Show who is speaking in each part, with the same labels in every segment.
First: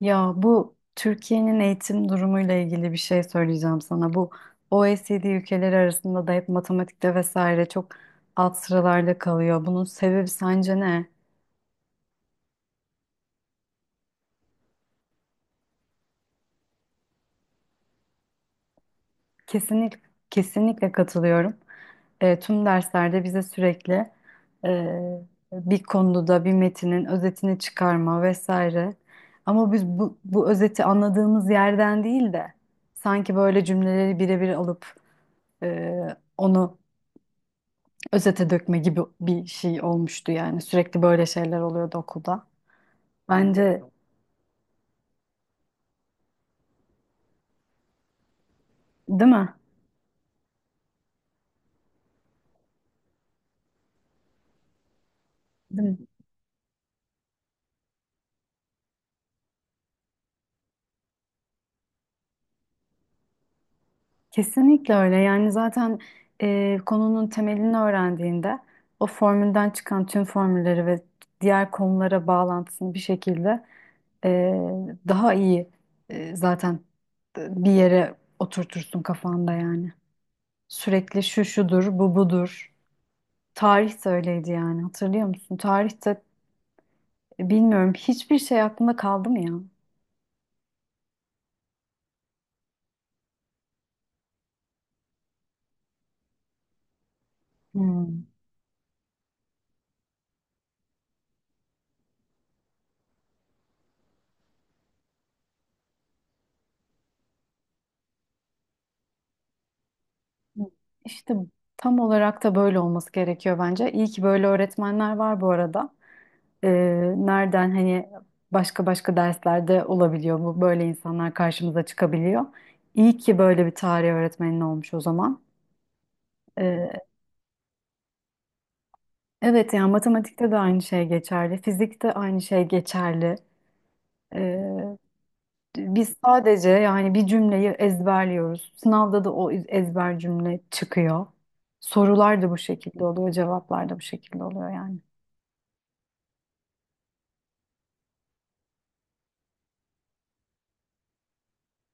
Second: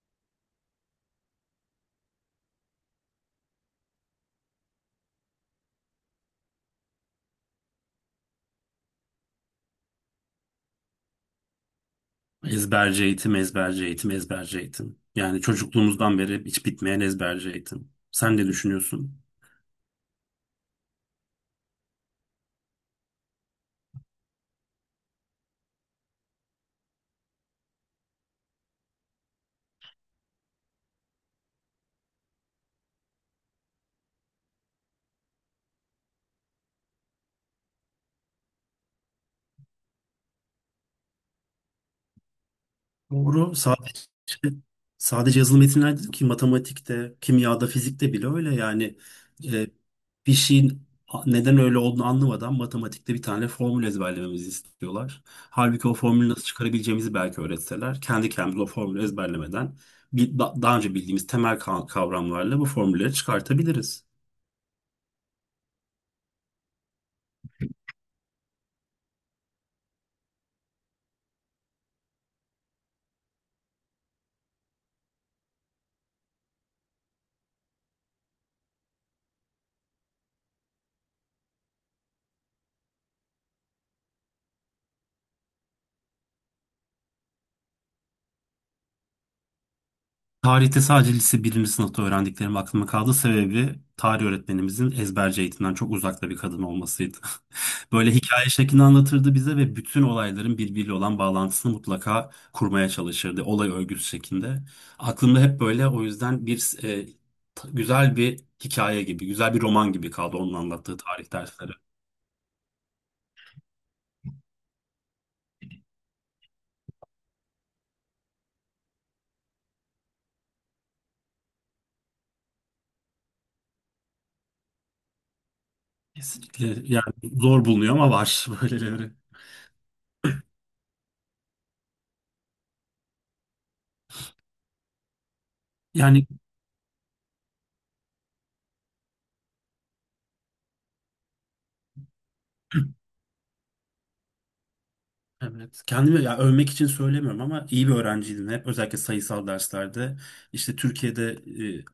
Speaker 1: Ya bu Türkiye'nin eğitim durumuyla ilgili bir şey söyleyeceğim sana. Bu OECD ülkeleri arasında da hep matematikte vesaire çok alt sıralarda kalıyor. Bunun sebebi sence ne?
Speaker 2: Ezberci eğitim, ezberci eğitim, ezberci eğitim. Yani çocukluğumuzdan beri hiç bitmeyen ezberci eğitim. Sen ne düşünüyorsun?
Speaker 1: Kesinlikle kesinlikle katılıyorum. Tüm derslerde bize sürekli e, bir konuda da bir metinin özetini çıkarma vesaire. Ama biz bu özeti anladığımız yerden değil de sanki böyle cümleleri birebir alıp e, onu özete dökme gibi bir şey olmuştu yani. Sürekli böyle şeyler oluyordu okulda.
Speaker 2: Doğru.
Speaker 1: Bence
Speaker 2: Sadece yazılı metinler değil ki matematikte, kimyada, fizikte bile öyle. Yani
Speaker 1: değil mi?
Speaker 2: e, bir şeyin neden öyle olduğunu anlamadan matematikte bir tane formül ezberlememizi istiyorlar.
Speaker 1: Değil
Speaker 2: Halbuki o
Speaker 1: mi?
Speaker 2: formülü nasıl çıkarabileceğimizi belki öğretseler, kendi kendimize o formülü ezberlemeden bir, daha önce bildiğimiz temel kavramlarla bu formülleri çıkartabiliriz.
Speaker 1: Kesinlikle öyle. Yani zaten konunun temelini öğrendiğinde o formülden çıkan tüm formülleri ve diğer konulara bağlantısını bir şekilde e, daha iyi zaten bir yere oturtursun kafanda yani. Sürekli şu şudur, bu budur. Tarih de öyleydi yani. Hatırlıyor musun? Tarihte bilmiyorum hiçbir şey aklında kaldı mı ya?
Speaker 2: Tarihte sadece lise birinci sınıfta öğrendiklerim aklıma kaldı. Sebebi tarih öğretmenimizin ezberci eğitimden çok uzakta bir kadın olmasıydı. Böyle
Speaker 1: Hmm.
Speaker 2: hikaye şeklinde anlatırdı bize ve bütün olayların birbiriyle olan bağlantısını mutlaka kurmaya çalışırdı. Olay örgüsü şeklinde. Aklımda hep böyle o yüzden bir güzel bir hikaye gibi, güzel bir roman gibi kaldı onun anlattığı tarih
Speaker 1: İşte
Speaker 2: dersleri.
Speaker 1: tam olarak da böyle olması gerekiyor bence. İyi ki böyle öğretmenler var bu arada. Nereden hani başka başka derslerde olabiliyor bu. Böyle insanlar karşımıza çıkabiliyor. İyi ki böyle bir tarih öğretmenin olmuş o zaman.
Speaker 2: Kesinlikle yani
Speaker 1: Ee,
Speaker 2: zor bulunuyor ama var böyleleri.
Speaker 1: evet yani matematikte de aynı şey geçerli. Fizikte aynı şey geçerli. Ee, Biz
Speaker 2: Yani.
Speaker 1: sadece yani bir cümleyi ezberliyoruz. Sınavda da o ezber cümle çıkıyor. Sorular da bu şekilde oluyor, cevaplar da bu şekilde oluyor yani.
Speaker 2: Evet. Kendimi ya övmek için söylemiyorum ama iyi bir öğrenciydim hep. Özellikle sayısal derslerde. İşte Türkiye'de e,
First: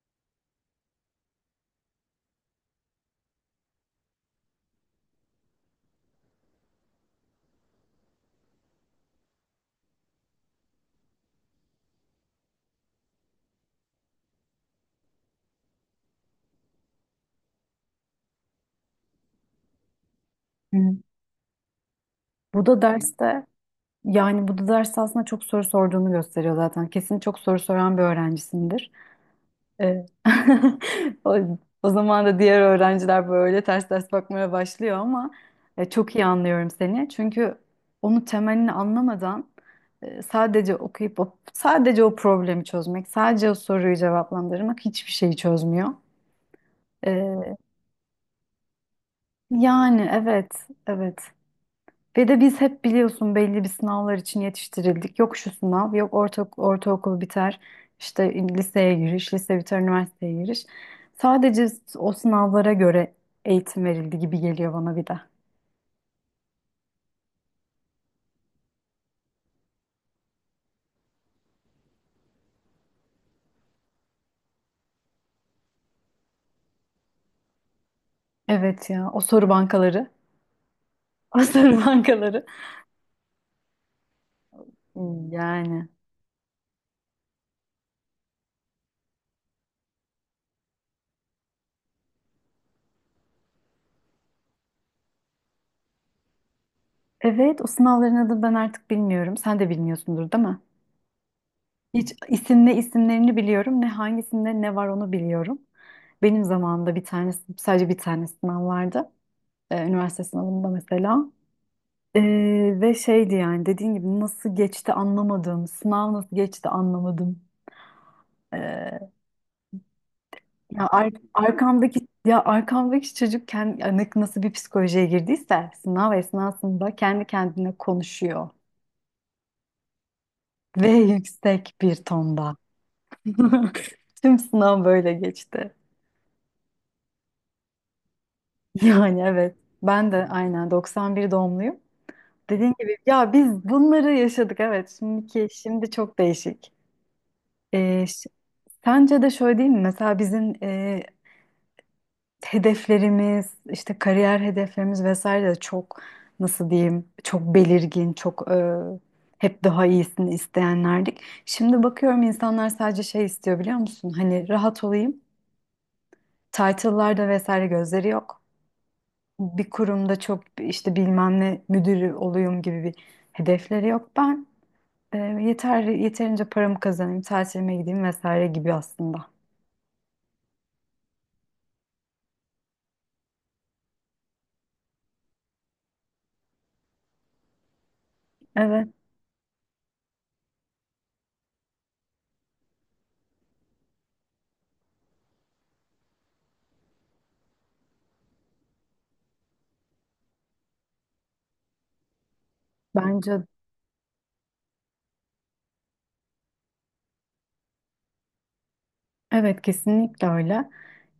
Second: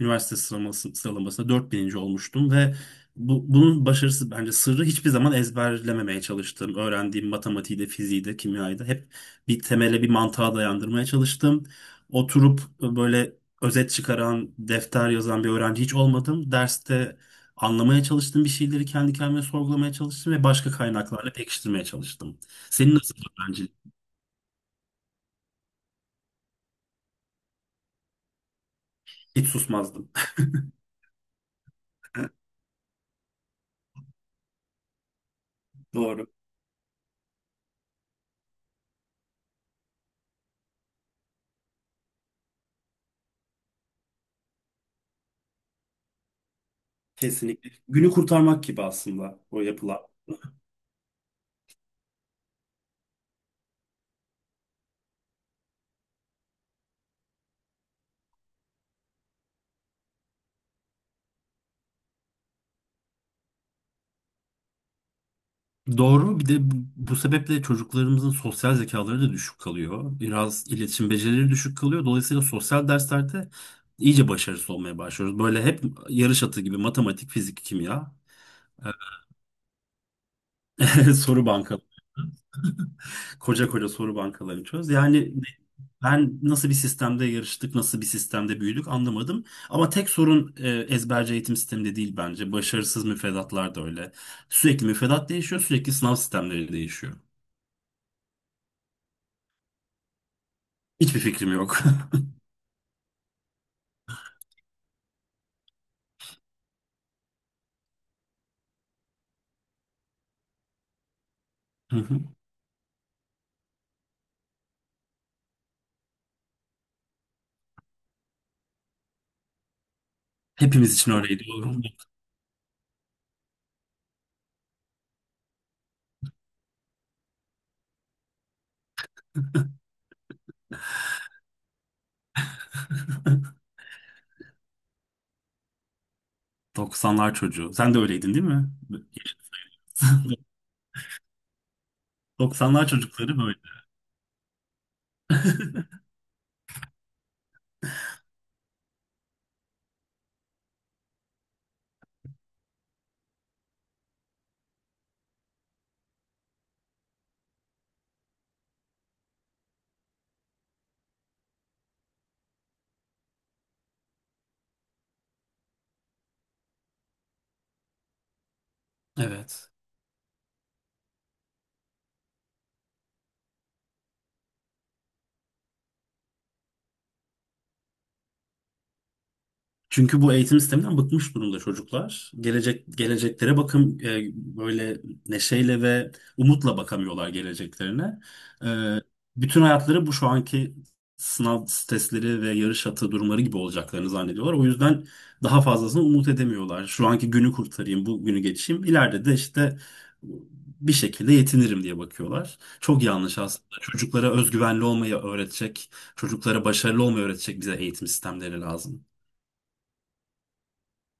Speaker 2: üniversite sıralamasında 4.000'inci olmuştum ve bunun başarısı bence sırrı hiçbir zaman ezberlememeye çalıştım. Öğrendiğim matematiği de, fiziği de, kimyayı da hep bir temele, bir mantığa dayandırmaya çalıştım. Oturup böyle özet çıkaran, defter yazan bir öğrenci hiç olmadım. Derste anlamaya çalıştım bir şeyleri kendi kendime sorgulamaya çalıştım ve başka
Speaker 1: Hı.
Speaker 2: kaynaklarla pekiştirmeye çalıştım.
Speaker 1: Bu da
Speaker 2: Senin nasıl
Speaker 1: derste
Speaker 2: öğrencilik?
Speaker 1: yani bu da derste aslında çok soru sorduğunu gösteriyor zaten. Kesin çok soru soran bir öğrencisindir.
Speaker 2: Hiç
Speaker 1: Evet.
Speaker 2: susmazdım.
Speaker 1: O, o zaman da diğer öğrenciler böyle ters ters bakmaya başlıyor ama çok iyi
Speaker 2: Doğru.
Speaker 1: anlıyorum seni. Çünkü onu temelini anlamadan sadece okuyup o, sadece o problemi çözmek, sadece o soruyu cevaplandırmak hiçbir şeyi çözmüyor. E,
Speaker 2: Kesinlikle. Günü kurtarmak gibi aslında o yapılan.
Speaker 1: yani evet, evet. Ve de biz hep biliyorsun belli bir sınavlar için yetiştirildik. Yok şu sınav, yok orta, ortaokul biter, işte liseye giriş, lise biter, üniversiteye giriş. Sadece o sınavlara göre eğitim verildi gibi geliyor bana bir de.
Speaker 2: Doğru. Bir de bu sebeple çocuklarımızın sosyal zekaları da düşük kalıyor. Biraz iletişim becerileri düşük kalıyor. Dolayısıyla sosyal derslerde iyice başarısız olmaya başlıyoruz. Böyle hep yarış atı gibi matematik, fizik, kimya,
Speaker 1: Evet ya, o soru bankaları. O
Speaker 2: soru bankaları,
Speaker 1: soru bankaları.
Speaker 2: koca koca soru bankaları çöz. Yani
Speaker 1: Yani.
Speaker 2: ben nasıl bir sistemde yarıştık, nasıl bir sistemde büyüdük anlamadım. Ama tek sorun ezberci eğitim sistemi de değil bence. Başarısız müfredatlar da öyle. Sürekli müfredat değişiyor, sürekli sınav sistemleri değişiyor.
Speaker 1: Evet, o sınavların adını ben artık bilmiyorum. Sen de bilmiyorsundur, değil mi?
Speaker 2: Hiçbir fikrim yok.
Speaker 1: Hiç isim ne isimlerini biliyorum, ne hangisinde ne var onu biliyorum. Benim zamanımda bir tanesi, sadece bir tane sınav vardı. Üniversite sınavında mesela.
Speaker 2: Hı
Speaker 1: E,
Speaker 2: hı.
Speaker 1: ve şeydi yani dediğin gibi nasıl geçti anlamadım. Sınav nasıl geçti anlamadım. E,
Speaker 2: Hepimiz için öyleydi, oğlum.
Speaker 1: arkamdaki ya arkamdaki çocuk kendi yani nasıl bir psikolojiye girdiyse sınav esnasında kendi kendine konuşuyor ve yüksek bir tonda. Tüm sınav böyle geçti.
Speaker 2: 90'lar çocuğu. Sen de öyleydin değil mi?
Speaker 1: Yani evet. Ben de aynen 91 doğumluyum. Dediğin
Speaker 2: Doksanlar
Speaker 1: gibi ya
Speaker 2: çocukları böyle.
Speaker 1: biz bunları yaşadık evet. Şimdi çok değişik. E, Sence de şöyle değil mi? Mesela bizim hedeflerimiz, işte kariyer hedeflerimiz vesaire de çok nasıl diyeyim, çok belirgin, çok hep daha iyisini isteyenlerdik. Şimdi bakıyorum insanlar sadece şey istiyor biliyor musun? Hani rahat olayım. Title'larda vesaire gözleri yok. Bir
Speaker 2: Evet.
Speaker 1: kurumda çok işte bilmem ne müdürü olayım gibi bir hedefleri yok. Ben yeterince paramı kazanayım, tatilime gideyim vesaire gibi aslında.
Speaker 2: Çünkü bu eğitim sisteminden bıkmış durumda çocuklar. Geleceklere bakım böyle neşeyle ve umutla bakamıyorlar geleceklerine. E,
Speaker 1: Evet,
Speaker 2: Bütün hayatları bu şu anki sınav testleri ve yarış atı durumları gibi olacaklarını zannediyorlar. O yüzden daha fazlasını umut edemiyorlar. Şu anki günü kurtarayım, bu günü geçeyim. İleride de işte bir şekilde yetinirim diye bakıyorlar. Çok yanlış
Speaker 1: bence
Speaker 2: aslında. Çocuklara özgüvenli olmayı öğretecek, çocuklara başarılı olmayı öğretecek bize eğitim sistemleri lazım.
Speaker 1: evet kesinlikle öyle.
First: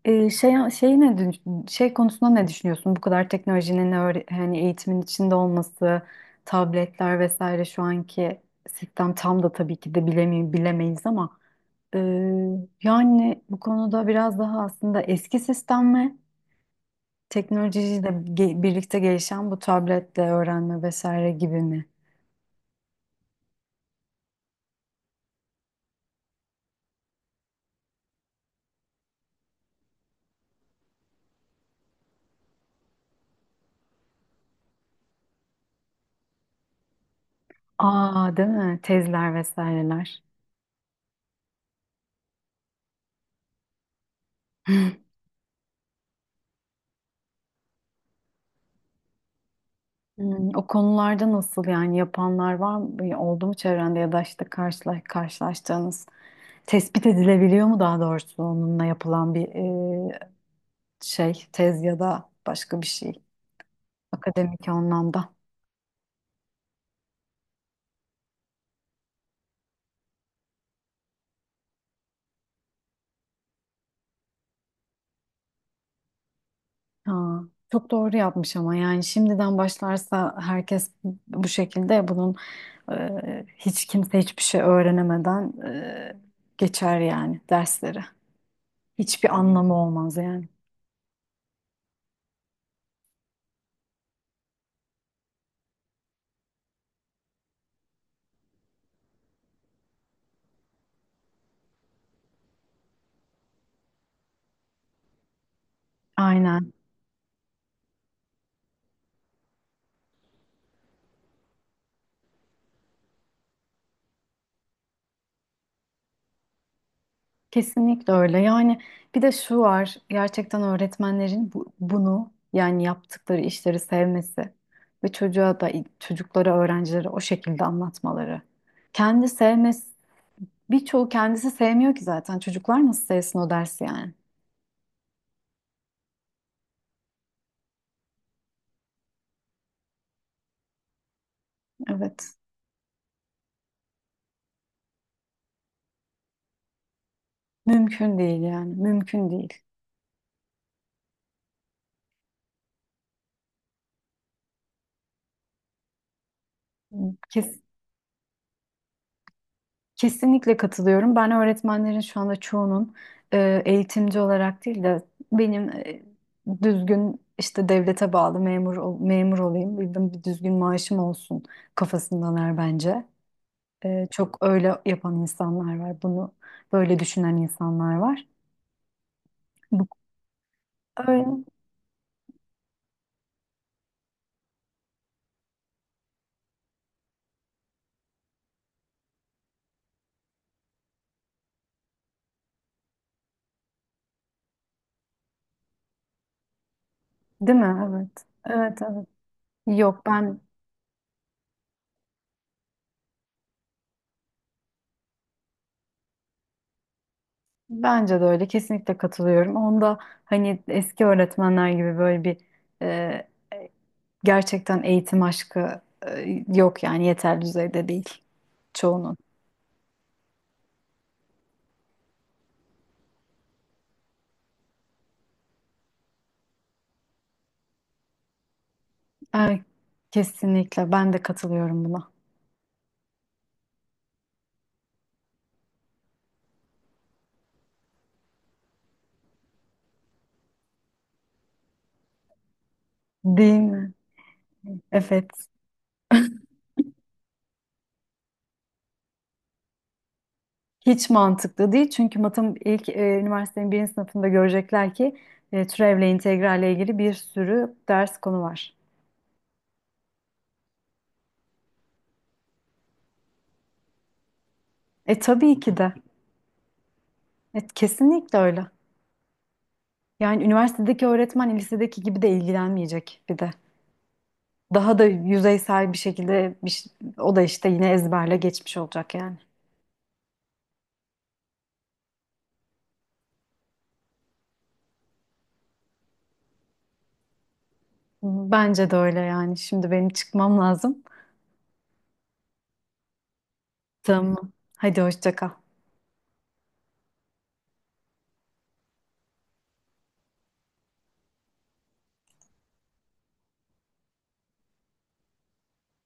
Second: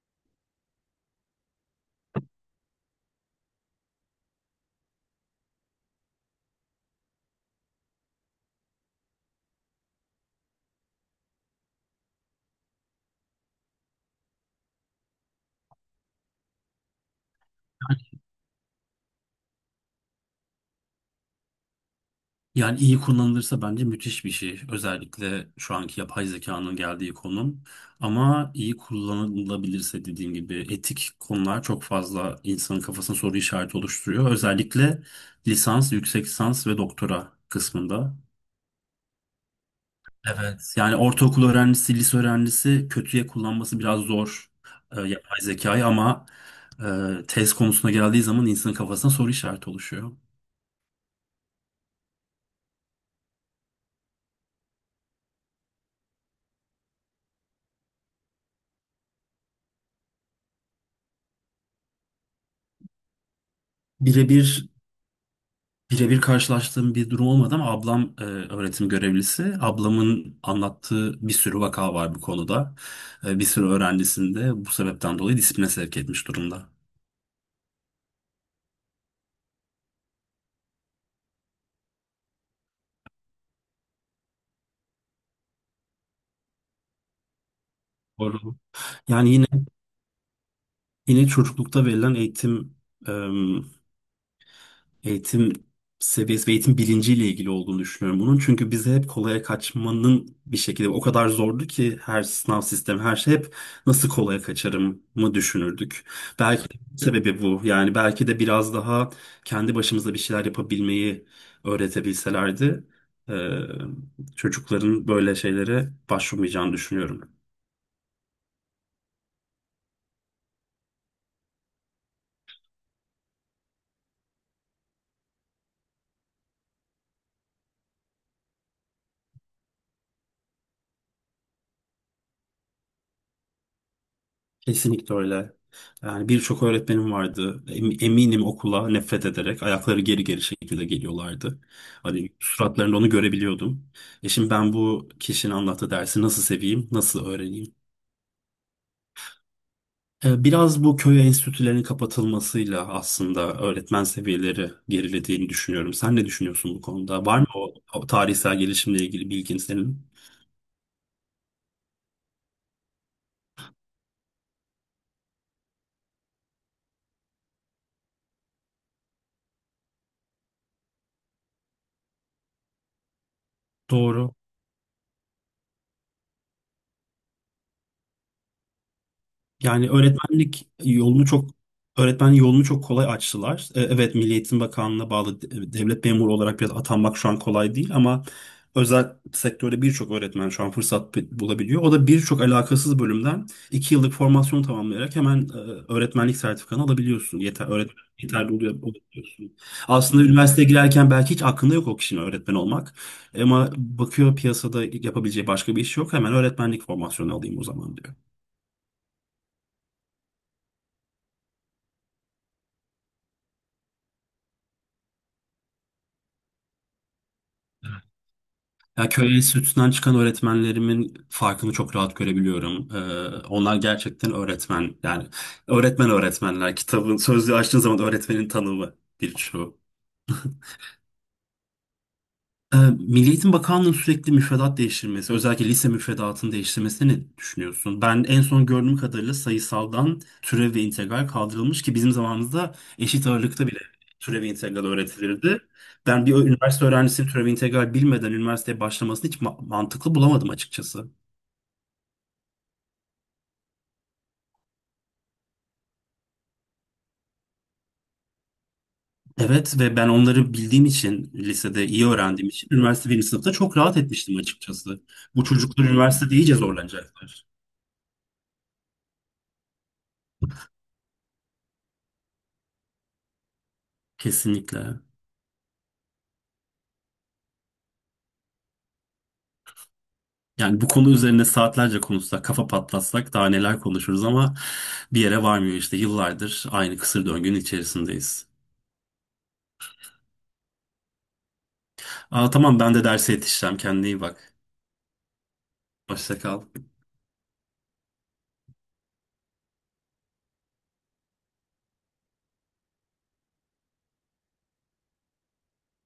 Speaker 1: Şey konusunda ne düşünüyorsun? Bu kadar teknolojinin hani eğitimin içinde olması, tabletler vesaire şu anki sistem tam da tabii ki de bilemi bilemeyiz ama e, yani bu konuda biraz daha aslında eski sistem mi? Teknolojiyle birlikte gelişen bu tabletle öğrenme vesaire gibi mi?
Speaker 2: Yani iyi kullanılırsa bence müthiş bir şey. Özellikle şu anki yapay zekanın geldiği konum. Ama iyi kullanılabilirse dediğim gibi etik konular çok fazla insanın kafasına soru işareti oluşturuyor. Özellikle lisans, yüksek lisans ve doktora kısmında.
Speaker 1: Aa değil mi? Tezler vesaireler.
Speaker 2: Evet. Yani ortaokul öğrencisi, lise öğrencisi kötüye kullanması biraz zor yapay zekayı ama tez konusuna geldiği zaman insanın kafasına soru işareti oluşuyor.
Speaker 1: Hmm, o konularda nasıl yani yapanlar var mı? Oldu mu çevrende ya da işte karşılaştığınız tespit edilebiliyor mu daha doğrusu onunla yapılan bir e, şey tez ya da başka bir şey akademik
Speaker 2: Birebir
Speaker 1: anlamda.
Speaker 2: Birebir karşılaştığım bir durum olmadı ama ablam öğretim görevlisi. Ablamın anlattığı bir sürü vaka var bu konuda. Bir sürü öğrencisini de bu sebepten dolayı disipline sevk etmiş durumda.
Speaker 1: Ha, çok doğru yapmış ama yani şimdiden başlarsa herkes bu şekilde bunun hiç kimse hiçbir şey öğrenemeden geçer yani dersleri.
Speaker 2: Doğru.
Speaker 1: Hiçbir
Speaker 2: Yani yine
Speaker 1: anlamı olmaz yani.
Speaker 2: yine çocuklukta verilen eğitim seviyesi ve eğitim bilinciyle ilgili olduğunu düşünüyorum bunun. Çünkü bize hep kolaya kaçmanın bir şekilde o kadar zordu ki her sınav sistemi her şey hep nasıl kolaya kaçarım mı düşünürdük. Belki
Speaker 1: Aynen.
Speaker 2: de sebebi bu. Yani belki de biraz daha kendi başımıza bir şeyler yapabilmeyi öğretebilselerdi eee, çocukların böyle şeylere başvurmayacağını düşünüyorum.
Speaker 1: Kesinlikle öyle. Yani bir de şu var, gerçekten öğretmenlerin bunu yani yaptıkları işleri sevmesi ve çocuğa da çocuklara, öğrencilere o şekilde anlatmaları. Kendi sevmesi, birçoğu kendisi sevmiyor ki zaten. Çocuklar nasıl sevsin o dersi yani?
Speaker 2: Kesinlikle öyle. Yani birçok öğretmenim vardı. Eminim okula nefret ederek ayakları geri geri şekilde geliyorlardı. Hani
Speaker 1: Evet.
Speaker 2: suratlarında onu görebiliyordum. Şimdi ben bu kişinin anlattığı dersi nasıl seveyim, nasıl öğreneyim?
Speaker 1: Mümkün değil yani. Mümkün değil.
Speaker 2: Biraz bu köy enstitülerinin kapatılmasıyla aslında öğretmen seviyeleri gerilediğini düşünüyorum. Sen ne düşünüyorsun bu konuda? Var mı o, o tarihsel gelişimle ilgili bilgin senin?
Speaker 1: Kesinlikle katılıyorum. Ben öğretmenlerin şu anda çoğunun eğitimci olarak değil de benim düzgün işte devlete bağlı memur olayım, bildim bir düzgün maaşım olsun kafasındalar bence.
Speaker 2: Doğru.
Speaker 1: Çok öyle yapan insanlar var. Bunu böyle düşünen insanlar var. Bu
Speaker 2: Yani
Speaker 1: öyle
Speaker 2: öğretmen yolunu çok kolay açtılar. Evet, Milli Eğitim Bakanlığı'na bağlı devlet memuru olarak biraz atanmak şu an kolay değil ama özel sektörde birçok öğretmen şu an fırsat bulabiliyor. O da birçok alakasız bölümden 2 yıllık formasyon tamamlayarak hemen öğretmenlik sertifikanı alabiliyorsun.
Speaker 1: değil mi? Evet.
Speaker 2: Yeterli
Speaker 1: Evet, evet.
Speaker 2: oluyorsun.
Speaker 1: Yok
Speaker 2: Aslında
Speaker 1: ben
Speaker 2: üniversiteye girerken belki hiç aklında yok o kişinin öğretmen olmak. Ama bakıyor piyasada yapabileceği başka bir iş yok. Hemen öğretmenlik formasyonu alayım o zaman diyor.
Speaker 1: bence de öyle kesinlikle katılıyorum. Onda hani eski öğretmenler gibi böyle bir gerçekten eğitim aşkı yok yani yeterli düzeyde değil
Speaker 2: Ya
Speaker 1: çoğunun.
Speaker 2: köy enstitüsünden çıkan öğretmenlerimin farkını çok rahat görebiliyorum. Onlar gerçekten öğretmen. Yani öğretmen öğretmenler. Kitabın sözlüğü açtığın zaman öğretmenin tanımı
Speaker 1: Er-
Speaker 2: birçoğu.
Speaker 1: kesinlikle ben de katılıyorum buna.
Speaker 2: Milli Eğitim Bakanlığı'nın sürekli müfredat değiştirmesi, özellikle lise müfredatını değiştirmesini ne düşünüyorsun? Ben en son gördüğüm kadarıyla sayısaldan türev ve integral kaldırılmış ki bizim zamanımızda eşit
Speaker 1: Değil
Speaker 2: ağırlıkta bile
Speaker 1: mi?
Speaker 2: türev ve integral
Speaker 1: Evet.
Speaker 2: öğretilirdi. Ben bir üniversite öğrencisinin türev ve integral bilmeden üniversiteye başlamasını hiç mantıklı bulamadım
Speaker 1: Hiç
Speaker 2: açıkçası.
Speaker 1: mantıklı değil çünkü matım ilk üniversitenin birinci sınıfında görecekler ki türevle integralle ilgili bir sürü ders konu var.
Speaker 2: Evet ve ben onları bildiğim için lisede iyi öğrendiğim için üniversite birinci sınıfta çok rahat etmiştim açıkçası.
Speaker 1: E
Speaker 2: Bu
Speaker 1: tabii ki
Speaker 2: çocuklar
Speaker 1: de.
Speaker 2: üniversitede iyice zorlanacaklar.
Speaker 1: Kesinlikle öyle. Yani üniversitedeki öğretmen lisedeki gibi de ilgilenmeyecek bir de. Daha
Speaker 2: Kesinlikle.
Speaker 1: da yüzeysel bir şekilde o da işte yine ezberle geçmiş olacak yani.
Speaker 2: Yani bu konu üzerine saatlerce konuşsak, kafa patlatsak daha neler konuşuruz ama bir yere varmıyor işte yıllardır aynı kısır döngünün içerisindeyiz.
Speaker 1: Bence de öyle yani. Şimdi benim çıkmam lazım.
Speaker 2: Aa, tamam ben de derse yetişeceğim. Kendine iyi
Speaker 1: Tamam.
Speaker 2: bak.
Speaker 1: Hadi hoşça kal.
Speaker 2: Hoşça kal.